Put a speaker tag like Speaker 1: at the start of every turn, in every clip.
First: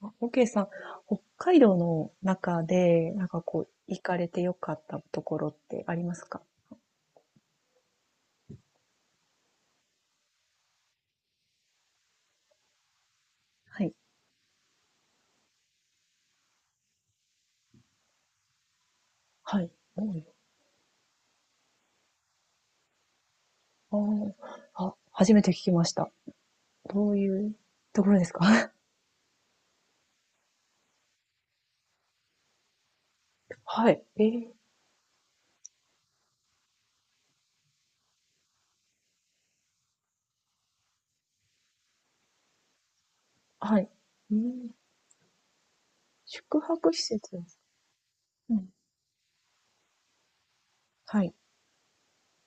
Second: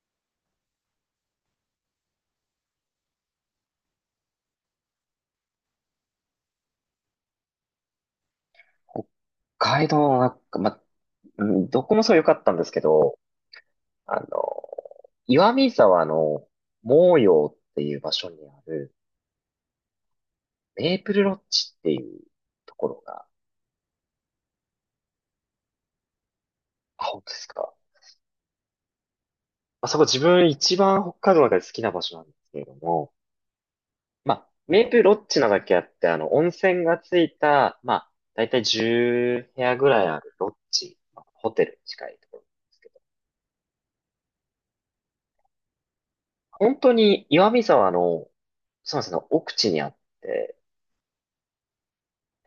Speaker 1: あ、OK さん、北海道の中で、なんかこう、行かれてよかったところってありますか？
Speaker 2: 北海道は、まうんどこもそう良かったんですけど、
Speaker 1: はい。
Speaker 2: あの、岩見沢の毛陽っていう場所にある
Speaker 1: はい。
Speaker 2: メープルロッジっていうところが。
Speaker 1: おー。あーあ、初めて聞きました。
Speaker 2: あ、
Speaker 1: どう
Speaker 2: 本当です
Speaker 1: いう
Speaker 2: か？
Speaker 1: ところですか？
Speaker 2: まあそこ自分一番北海道の中で好きな場所なんですけれども、
Speaker 1: はい。
Speaker 2: まあ、メープルロッジなだけあって、温泉がついた、まあ、だいたい10部屋ぐらいあるロッジ、まあホテルに近いところなんですけど、
Speaker 1: はい。うん、宿
Speaker 2: 本
Speaker 1: 泊
Speaker 2: 当
Speaker 1: 施
Speaker 2: に
Speaker 1: 設で
Speaker 2: 岩
Speaker 1: す。
Speaker 2: 見沢の、
Speaker 1: うん。
Speaker 2: そうなんですね、奥地にあって、
Speaker 1: はい。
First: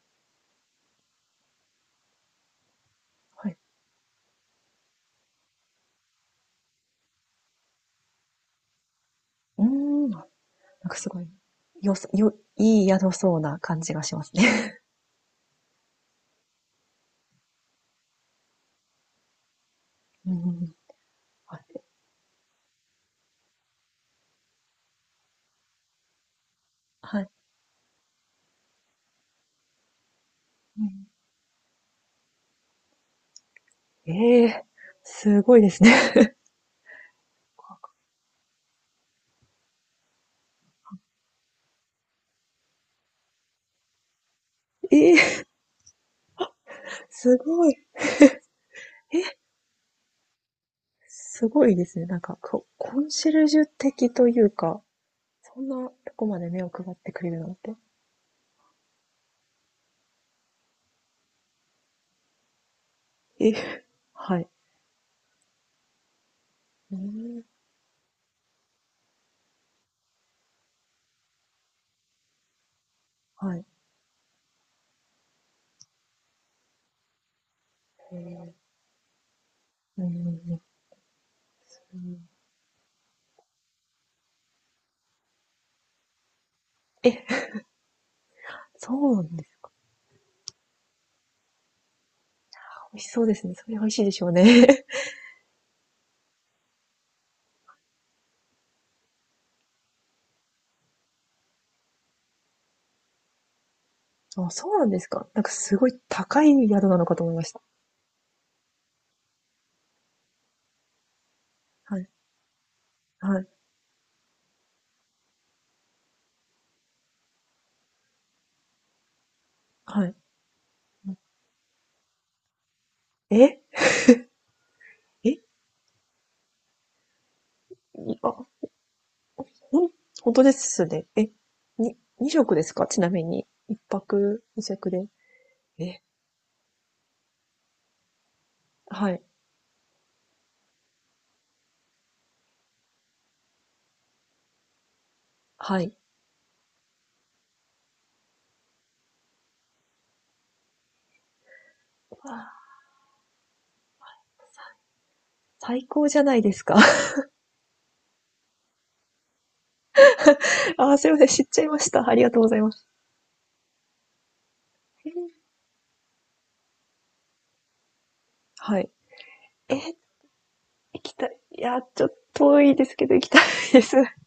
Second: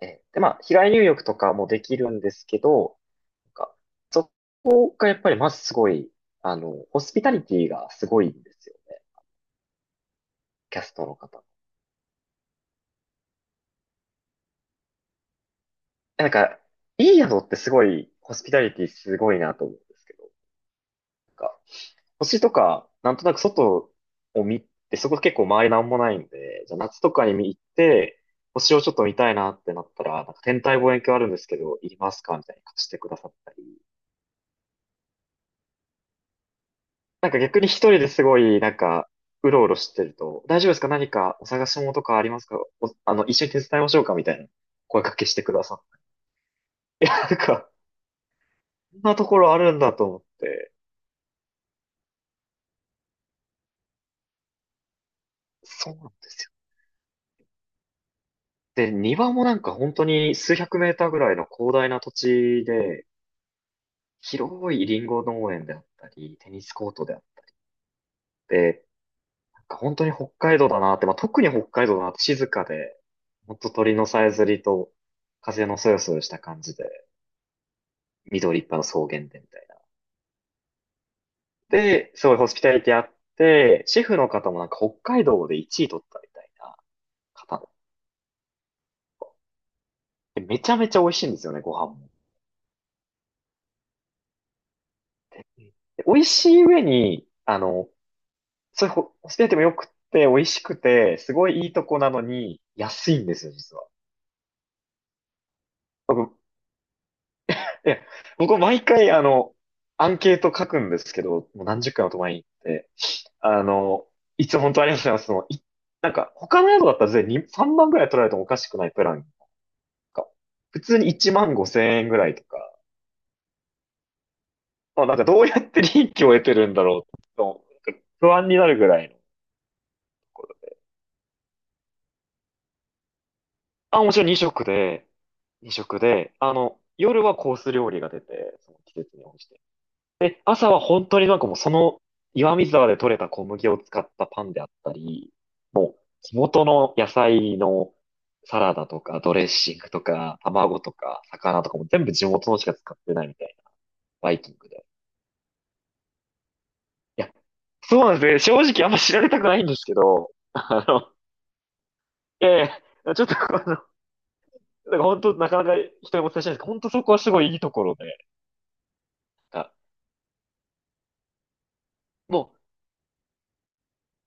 Speaker 2: で、まあ、日帰り入浴とかもできるんですけど、
Speaker 1: は
Speaker 2: なん
Speaker 1: い。
Speaker 2: か、そこがやっぱりまずすごい、ホスピタリティがすごいんですよね。
Speaker 1: うーん。あ、
Speaker 2: キャ
Speaker 1: なん
Speaker 2: ス
Speaker 1: か
Speaker 2: ト
Speaker 1: す
Speaker 2: の
Speaker 1: ごい、
Speaker 2: 方。
Speaker 1: よそ、よ、いい宿そうな感じがしますね。
Speaker 2: なんか、いい宿ってすごい、ホスピタリティすごいなと思うんですけ ど、
Speaker 1: うん。はい。
Speaker 2: 星とか、なんとなく外を見て、そこ結構周りなんもないんで、じゃあ夏と
Speaker 1: は
Speaker 2: か
Speaker 1: い。
Speaker 2: に行って、星をちょっと見たいなってなったら、なんか天体
Speaker 1: う
Speaker 2: 望遠
Speaker 1: ん、
Speaker 2: 鏡あるんですけど、いりますかみたいに貸してくださったり。
Speaker 1: えー、すごいですね。
Speaker 2: なんか逆に一人で すごい、なんか、うろうろしてると、大丈夫ですか？何かお探し物とかありますか？おあの、一緒に手伝いましょうか？みたいな声
Speaker 1: ええ
Speaker 2: かけして
Speaker 1: ー、
Speaker 2: くださって。いや、な
Speaker 1: す
Speaker 2: ん
Speaker 1: ご
Speaker 2: か、
Speaker 1: い。
Speaker 2: こんなところあるんだと思って。
Speaker 1: すごいですね。なんか、コンシェルジュ的というか、そんな
Speaker 2: そうなんで
Speaker 1: とこま
Speaker 2: す
Speaker 1: で
Speaker 2: よ。
Speaker 1: 目を配ってくれるなんて。
Speaker 2: で、庭もなんか本当に数百メーターぐらいの広大な土地で、
Speaker 1: え、はい。
Speaker 2: 広いリンゴ農園であったり、テニスコー
Speaker 1: う
Speaker 2: トであっ
Speaker 1: ん。
Speaker 2: て、なんか本当に北海道だなって、まあ、特に北海道だなって静かで、ほ
Speaker 1: は
Speaker 2: ん
Speaker 1: い。
Speaker 2: と鳥のさえずりと風のそよそよした感じで。
Speaker 1: えん
Speaker 2: 緑いっぱいの草原でみたいな。
Speaker 1: うん。
Speaker 2: で、すごいホスピタリティあって、シェフの方もなんか北海道で1位取ったみたいな
Speaker 1: え、
Speaker 2: 方
Speaker 1: そうなんですか。
Speaker 2: で。めちゃめちゃ美味しいんですよね、ご飯も。うん
Speaker 1: 美味しそうですね。それ美味しいでしょうね。
Speaker 2: で美味しい上に、そういうホスピタリティも良くて、美味しくて、すごいいいとこなのに、安いんですよ、実は。
Speaker 1: あ、そうなんですか。なんかすごい
Speaker 2: 僕、
Speaker 1: 高い宿なのかと思いました。
Speaker 2: いや、僕毎回、アンケート書くんですけど、もう何十
Speaker 1: は
Speaker 2: 回
Speaker 1: い。
Speaker 2: も泊まりに行って、
Speaker 1: はい。
Speaker 2: あの、いつも本当ありがとうございます。なんか、他の宿だったら全然に3万ぐらい取られてもおかしくないプラン
Speaker 1: はい。
Speaker 2: か普通に1万5千円ぐらいとか、
Speaker 1: え
Speaker 2: まあ、なんか
Speaker 1: え。
Speaker 2: どうやって利益を得てるんだろうと、なんか
Speaker 1: い
Speaker 2: 不
Speaker 1: あ、
Speaker 2: 安になるぐらいの。
Speaker 1: ほん、本当ですね。え、2食ですか、ちなみに。1
Speaker 2: あ、もちろん2
Speaker 1: 泊2
Speaker 2: 食
Speaker 1: 食
Speaker 2: で、
Speaker 1: で。
Speaker 2: 2食
Speaker 1: え、
Speaker 2: で、夜はコース料理が出て、その季
Speaker 1: は
Speaker 2: 節
Speaker 1: い。
Speaker 2: に応じて。で、朝は本当になんかもうその岩見沢で採れた小麦を使ったパンであったり、
Speaker 1: は
Speaker 2: も
Speaker 1: い。
Speaker 2: う地元の野菜のサラダとかドレッシングとか卵とか魚とかも全部地
Speaker 1: わ
Speaker 2: 元のし
Speaker 1: あ、
Speaker 2: か使ってないみたいなバイキングで。
Speaker 1: 最高じゃないですか。
Speaker 2: いや、そうなんですね。正直あんま知られたくないんですけど、
Speaker 1: あ、すいません。知っちゃいました。ありがとうご
Speaker 2: え
Speaker 1: ざいます。
Speaker 2: ちょっとなんか本当なかなか人にお伝えしないんですけど、本当そこはすごいいいところで。
Speaker 1: はい。
Speaker 2: あ、
Speaker 1: え、行きたい。いや、ちょっと
Speaker 2: も
Speaker 1: 遠いですけど、行きたいです。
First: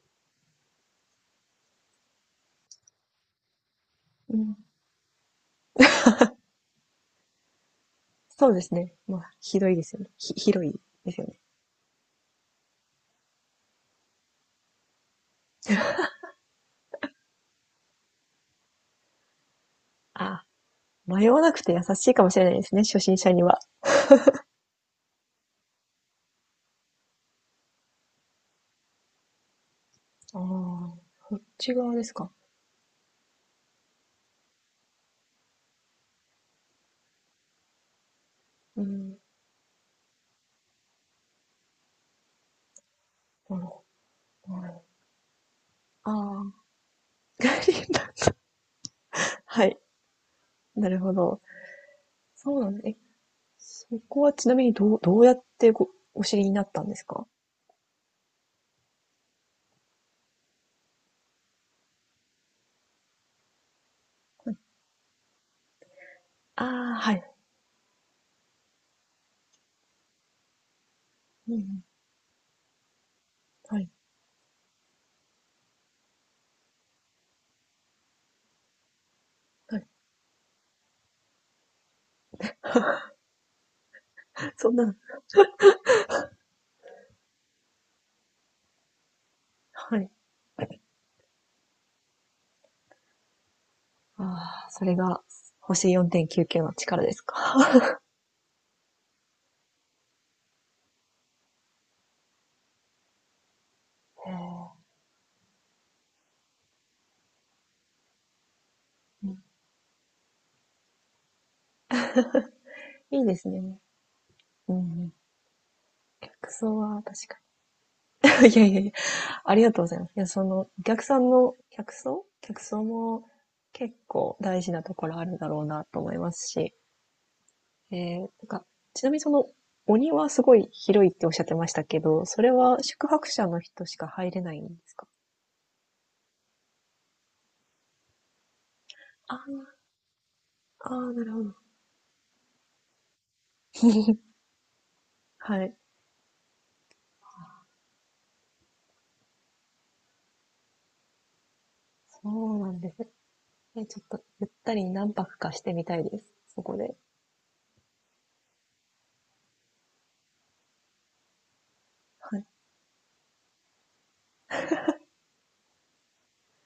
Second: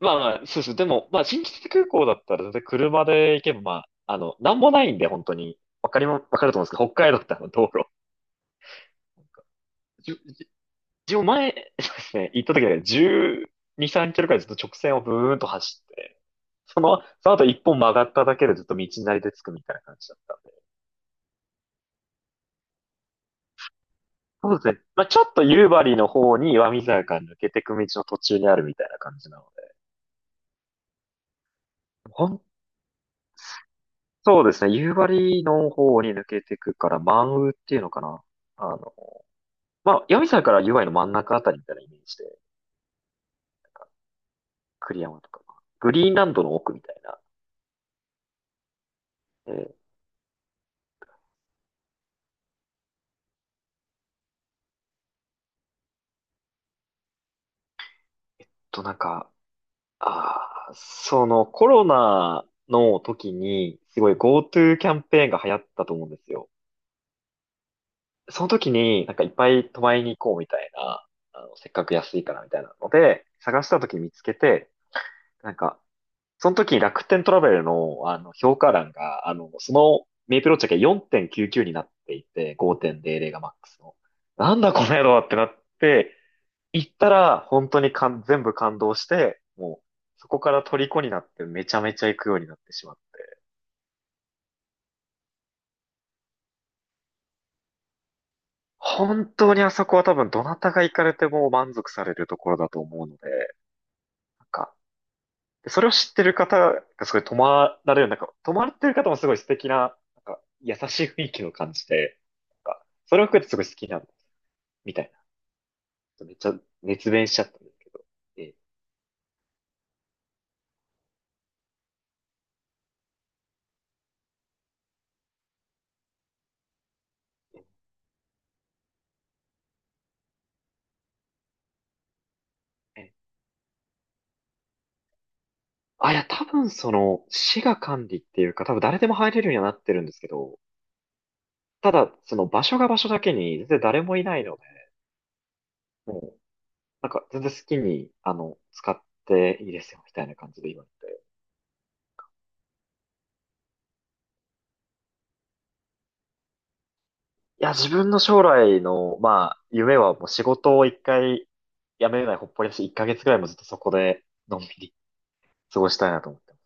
Speaker 2: う、まあまあ、そうです。でも、まあ、新千歳空港だったら全然車で行けば、まあ、
Speaker 1: う
Speaker 2: な
Speaker 1: ん、
Speaker 2: んもないんで、本当に。わかると思うんですけど、北海道ってあの道路。
Speaker 1: そうですね。まあ、ひどいですよね。
Speaker 2: じゅ、じ
Speaker 1: 広いで
Speaker 2: 自
Speaker 1: すよ
Speaker 2: 分
Speaker 1: ね。
Speaker 2: 前、そうですね、行った時は12、3キロくらいずっと直線をブーンと走って、その後一本曲がっただけでずっと道なりで着くみたいな感じだっ
Speaker 1: あ
Speaker 2: た。
Speaker 1: あ、迷わなくて優しいかもしれないですね。初心者には。
Speaker 2: そうですね。まあ、ちょっと夕張の方に岩見沢から抜けてく道の途中にあるみたいな感じなので。
Speaker 1: ああ、こっち側です
Speaker 2: ほ
Speaker 1: か。
Speaker 2: ん、そうですね。夕張の方に抜けてくから、満雨っていうのかな。あ
Speaker 1: う
Speaker 2: の、
Speaker 1: ん。
Speaker 2: まあ、岩見沢から夕張の真ん中あたりみたいなイメージで、
Speaker 1: なるほど。
Speaker 2: 栗山とか、グリーンラン
Speaker 1: あ
Speaker 2: ド
Speaker 1: あ。
Speaker 2: の奥みたいな。え
Speaker 1: は
Speaker 2: ーっ
Speaker 1: い。なるほど。そうなんです。え、そこはちなみにどうやってお知りになったんですか？
Speaker 2: なんか、ああ、そのコロナの時に、すごい GoTo キャンペーンが流行ったと思うんですよ。
Speaker 1: ああ、はい。
Speaker 2: その時になんかいっぱい泊まりに行こうみたいな、
Speaker 1: うんう
Speaker 2: せっ
Speaker 1: ん。
Speaker 2: かく安いからみたいなので、探し
Speaker 1: は
Speaker 2: た
Speaker 1: い。
Speaker 2: 時に見つけて、なんか、その時に楽天トラベルの、あの評価欄が、そ
Speaker 1: はい。
Speaker 2: のメイプロチェックが4.99になっていて、5.00がマックスの。なん
Speaker 1: そ
Speaker 2: だ
Speaker 1: ん
Speaker 2: この
Speaker 1: な、
Speaker 2: 野郎ってなって、行ったら本当に全部感動して、もう
Speaker 1: はい。
Speaker 2: そこから虜になってめちゃめちゃ行くようになってしまって。
Speaker 1: ああ、それが星4.99の力ですか。
Speaker 2: 本当にあそこは多分どなたが行かれても満足されるところだと思うので、
Speaker 1: へえ、
Speaker 2: なんかそれを知ってる方がすごい泊まられる、なんか、泊まってる方も
Speaker 1: う
Speaker 2: すごい
Speaker 1: ん、
Speaker 2: 素敵な、なんか、優しい雰囲気を感じて、なんか、そ
Speaker 1: い
Speaker 2: れ
Speaker 1: い
Speaker 2: を
Speaker 1: で
Speaker 2: 含め
Speaker 1: す
Speaker 2: てすごい好
Speaker 1: ね。
Speaker 2: きなんです
Speaker 1: うんう
Speaker 2: みたい
Speaker 1: ん。
Speaker 2: な。めっち
Speaker 1: 客
Speaker 2: ゃ
Speaker 1: 層は
Speaker 2: 熱
Speaker 1: 確
Speaker 2: 弁し
Speaker 1: か
Speaker 2: ちゃったんですけど、
Speaker 1: に。いやいやいや、ありがとうございます。いや、その、お客さんの客層も結構大事なところあるだろうなと思いますし、なんか、ちなみにその、鬼はすごい広いっておっしゃってましたけど、それは宿
Speaker 2: え
Speaker 1: 泊者の人しか入れないんですか？
Speaker 2: いや、多分その、市が管理っていうか、多分誰でも入
Speaker 1: あー。
Speaker 2: れるようにはなってるんですけど、
Speaker 1: あー、なるほど。
Speaker 2: ただ、その場所が場所だけに、全然誰もいないので、
Speaker 1: はい。
Speaker 2: もう、なんか、全然好きに、使っていいですよ、みたいな感じで言われて。
Speaker 1: そうなんです。え、ちょっとゆったり何泊かしてみたいです。そこで。
Speaker 2: いや、自分の将来の、まあ、夢はもう仕事を一回辞めない
Speaker 1: はい。
Speaker 2: ほっぽりだし、一ヶ月ぐらいもずっとそこで、のんびり過ごしたいなと思ってます。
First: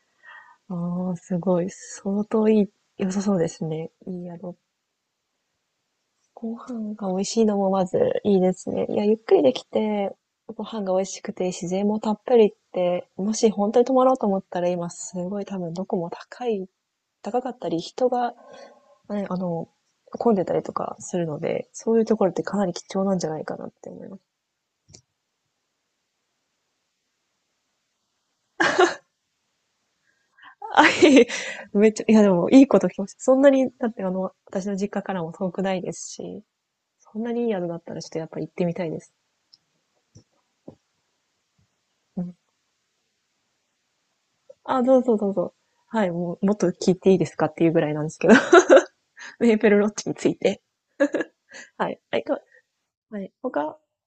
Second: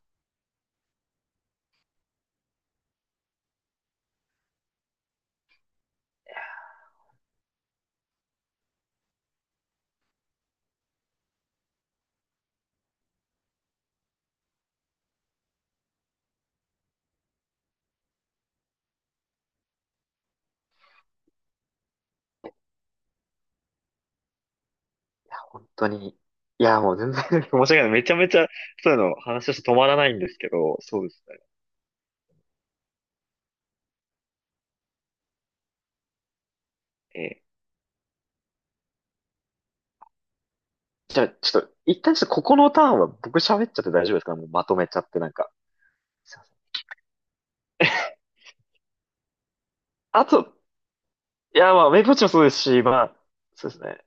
Speaker 1: ああ、すごい。相当いい、良さそうですね。いい宿。ご飯が美味しいのもまずいいですね。いや、ゆっくりできて、ご飯が美味しくて自然もたっぷりって、もし本当に泊まろうと思ったら今すごい多分どこも高い、高かったり、人が、ね、あの、混んでたりとかするので、そういうところってかなり貴重なんじゃないかなって思います。
Speaker 2: 本当に。いや、もう全然 申し訳ない。めちゃめちゃ、そういうの話をして止まらないんですけ ど、
Speaker 1: あ、
Speaker 2: そうで
Speaker 1: い
Speaker 2: す
Speaker 1: い、
Speaker 2: ね。
Speaker 1: めっちゃ、いやでも、いいこと聞きました。そんなに、だってあの、私の実家からも遠くないですし、そん
Speaker 2: え
Speaker 1: な
Speaker 2: え
Speaker 1: にいい宿だったらちょっとやっぱ行ってみたいです。
Speaker 2: じゃあ、ちょっと、一旦ち
Speaker 1: う
Speaker 2: ょっ
Speaker 1: ん。
Speaker 2: とここのターンは僕喋っちゃって大丈夫ですか？もうまと
Speaker 1: あ、
Speaker 2: めち
Speaker 1: ど
Speaker 2: ゃ
Speaker 1: う
Speaker 2: っ
Speaker 1: ぞ
Speaker 2: てな
Speaker 1: ど
Speaker 2: ん
Speaker 1: う
Speaker 2: か。
Speaker 1: ぞ。はい、
Speaker 2: す
Speaker 1: も
Speaker 2: いま
Speaker 1: う、もっと聞いていいですかっていうぐ
Speaker 2: せ
Speaker 1: らいなんです
Speaker 2: ん。
Speaker 1: けど、メーペルロッジに
Speaker 2: あ
Speaker 1: つい
Speaker 2: と、
Speaker 1: て。
Speaker 2: いや、ま
Speaker 1: は
Speaker 2: あ、
Speaker 1: い。
Speaker 2: メイプウォ
Speaker 1: は
Speaker 2: ッ
Speaker 1: い、
Speaker 2: チも
Speaker 1: か、
Speaker 2: そうですし、まあ、
Speaker 1: はい。
Speaker 2: そうで
Speaker 1: 他、
Speaker 2: すね。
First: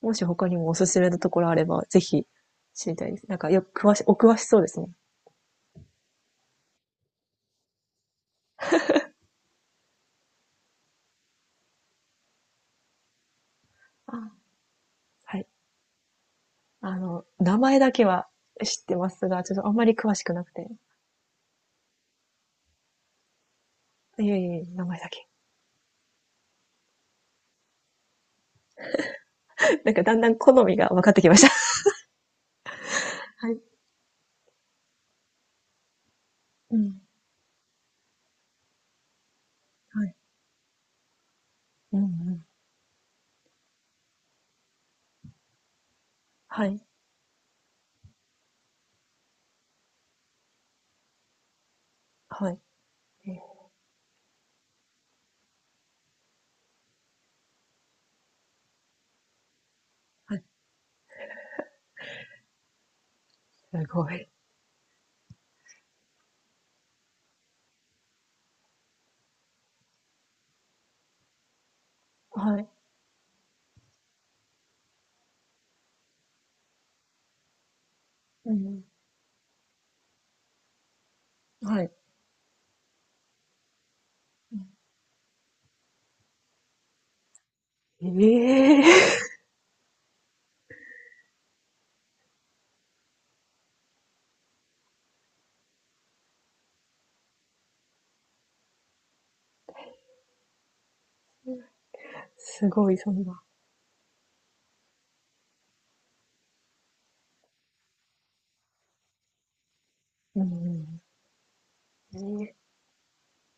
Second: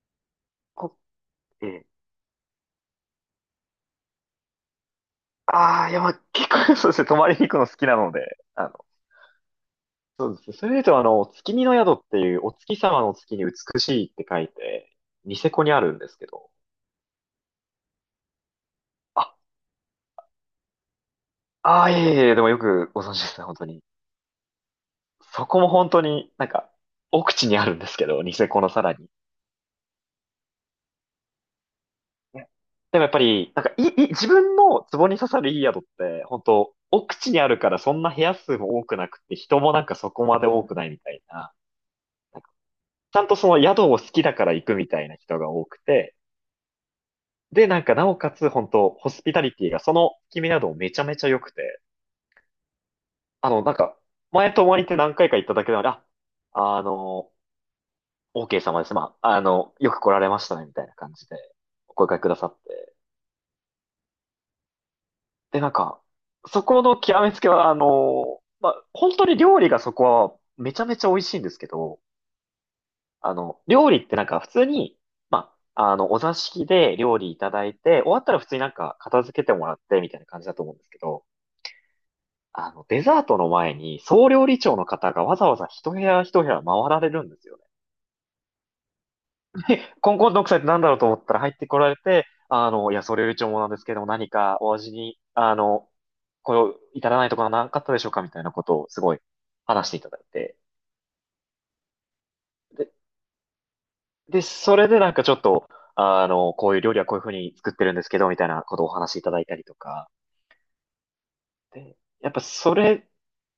Speaker 1: もし他にもおすすめのところあれば、
Speaker 2: こ、ええ
Speaker 1: ぜひ知りたいです。なんか、よく詳し、お詳しそうですね。
Speaker 2: ああ、いや、まあ、結構そうですね、泊まりに行くの好きなので、そうですね。それで言うと、月見の宿っていう、お月様の月に美しいって
Speaker 1: あ、
Speaker 2: 書いて、ニ
Speaker 1: はい。
Speaker 2: セコにあるんですけど。
Speaker 1: あの、名前だけは知ってます
Speaker 2: あ、
Speaker 1: が、ちょっとあんまり詳しくなくて。
Speaker 2: ああ、いえいえ、でもよくご存知ですね、本当に。
Speaker 1: いえいえ、名前だけ。
Speaker 2: そこも本当になんか、奥地にあるんですけど、ニセコのさらに。
Speaker 1: なんかだんだん好みが分かってきました。
Speaker 2: ねでもやっぱ
Speaker 1: は
Speaker 2: り、
Speaker 1: い。
Speaker 2: なんか、いい自分の壺に刺さるいい宿って、本当
Speaker 1: うん、
Speaker 2: 奥地にあるからそんな部屋数も多くなくて、人もなんか
Speaker 1: は
Speaker 2: そ
Speaker 1: い。
Speaker 2: こまで多くないみたいな。
Speaker 1: うんう
Speaker 2: なん
Speaker 1: ん。
Speaker 2: かちゃんとその宿を好きだから行くみたいな人が多くて、
Speaker 1: はい、
Speaker 2: で、なんか、なおかつ、本当ホスピタリティが、その決め宿もめちゃめちゃ良くて、
Speaker 1: はい。え
Speaker 2: なんか、前泊まりって何回か行っただけなので、あの、OK 様です。まあ、よく来られ
Speaker 1: は
Speaker 2: ま
Speaker 1: い。
Speaker 2: したね、みたいな感じで、お声掛けくださって。
Speaker 1: すごい。
Speaker 2: で、なんか、そこの極めつけは、まあ、本当に料理がそこは、めちゃめちゃ美味しいんですけど、
Speaker 1: はい。
Speaker 2: 料理ってなんか、普通に、まあ、お座敷で料理いただいて、終わったら普
Speaker 1: う
Speaker 2: 通になん
Speaker 1: ん
Speaker 2: か片付けてもらって、みたいな感じだと思うんですけど、
Speaker 1: うん。はい。
Speaker 2: デザートの前に、総料
Speaker 1: う
Speaker 2: 理
Speaker 1: ん。
Speaker 2: 長の方がわざわざ一部屋一部屋回られるんですよね。
Speaker 1: ええー、
Speaker 2: コンコンの奥さんって何だろうと思ったら入ってこられて、いや、総料理長もなんですけども、何かお味に、これを至らないところはなかったでしょうかみたいなことをすごい話していただいて。
Speaker 1: すご
Speaker 2: で、
Speaker 1: い、そんな。
Speaker 2: で、それでなんかちょっと、こういう料理はこういうふうに作ってるんですけど、みたいなことをお話しいただいたりとか。
Speaker 1: うん
Speaker 2: で、やっ
Speaker 1: う
Speaker 2: ぱ
Speaker 1: ん。ええ。
Speaker 2: それ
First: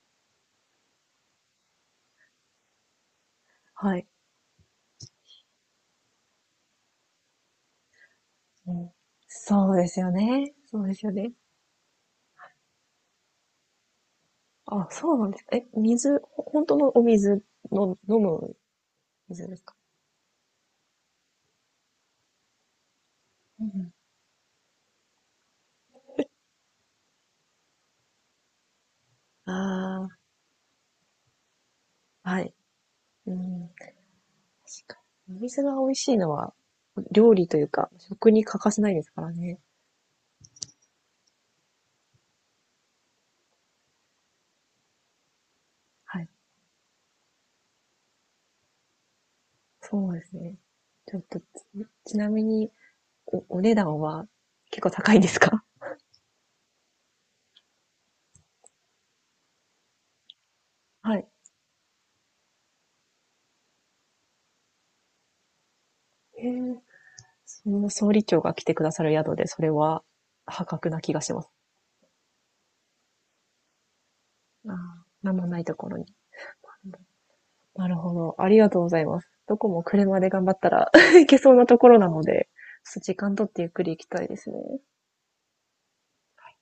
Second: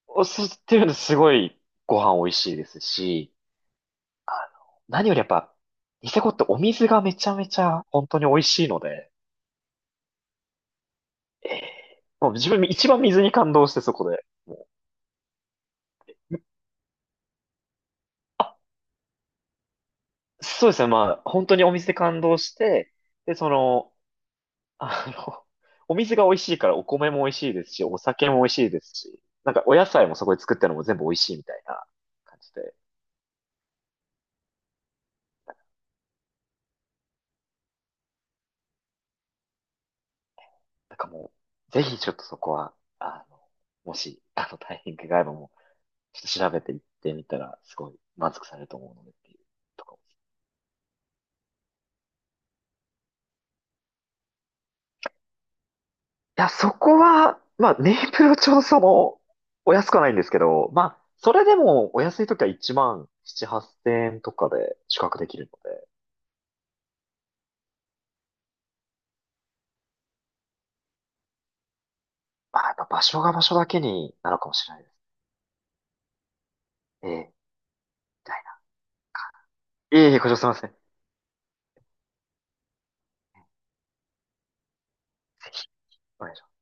Speaker 2: を知ってるのすごいご飯美味しいですし、
Speaker 1: はい。
Speaker 2: あ何よりやっぱ、ニセコってお水がめちゃめちゃ本当に美味しい
Speaker 1: う
Speaker 2: の
Speaker 1: ん。
Speaker 2: で、
Speaker 1: そうですよね。そうですよね。
Speaker 2: ええもう自分一番水に感動してそこで。も
Speaker 1: あ、そうなんですか。え、水、
Speaker 2: う
Speaker 1: 本当のお水の、飲む
Speaker 2: あ、
Speaker 1: 水ですか？
Speaker 2: そうですね。まあ、本当にお水で感動して、で、
Speaker 1: うんう
Speaker 2: あの、お水が美味しいからお米も美味しいですし、お酒も美味しいですし、
Speaker 1: ん。
Speaker 2: なんかお野菜も
Speaker 1: あ
Speaker 2: そこで作ってるのも全部美味しいみたいな
Speaker 1: あ、
Speaker 2: 感
Speaker 1: は
Speaker 2: じ
Speaker 1: い。
Speaker 2: で、
Speaker 1: うん、確かに。お水が美味しいのは、料理というか、食に欠かせないですからね。
Speaker 2: なんかもう、ぜひちょっとそこは、あの、もし、タイミングがあればもう、ち
Speaker 1: は
Speaker 2: ょっと
Speaker 1: い。
Speaker 2: 調べていってみたら、すごい満足されると思うのでっていうところ、
Speaker 1: そうですね。ちょっと、ちなみに、お値段は結構高いんですか？
Speaker 2: いや、そこは、まあ、ネイプルちょうどその、お安くはないんですけど、まあ、
Speaker 1: はい。
Speaker 2: それでもお安い時は1万7、8千円とかで宿泊できるので、
Speaker 1: へえ。その総理長が来てくださる宿で、それは破格な気がします。
Speaker 2: まあ、やっぱ場所が場所だけになるかもし
Speaker 1: あ
Speaker 2: れ
Speaker 1: あ、
Speaker 2: ないです。
Speaker 1: なんもないところに。
Speaker 2: ええみ
Speaker 1: なるほ
Speaker 2: た
Speaker 1: ど。
Speaker 2: い
Speaker 1: あり
Speaker 2: な。
Speaker 1: がとうございます。どこも
Speaker 2: いえいえ、
Speaker 1: 車で
Speaker 2: ご乗車す
Speaker 1: 頑
Speaker 2: い
Speaker 1: 張
Speaker 2: ま
Speaker 1: っ
Speaker 2: せ
Speaker 1: たら
Speaker 2: ん。
Speaker 1: 行けそうなところなので、ちょっと時間取ってゆっくり行きたいですね。
Speaker 2: お願いします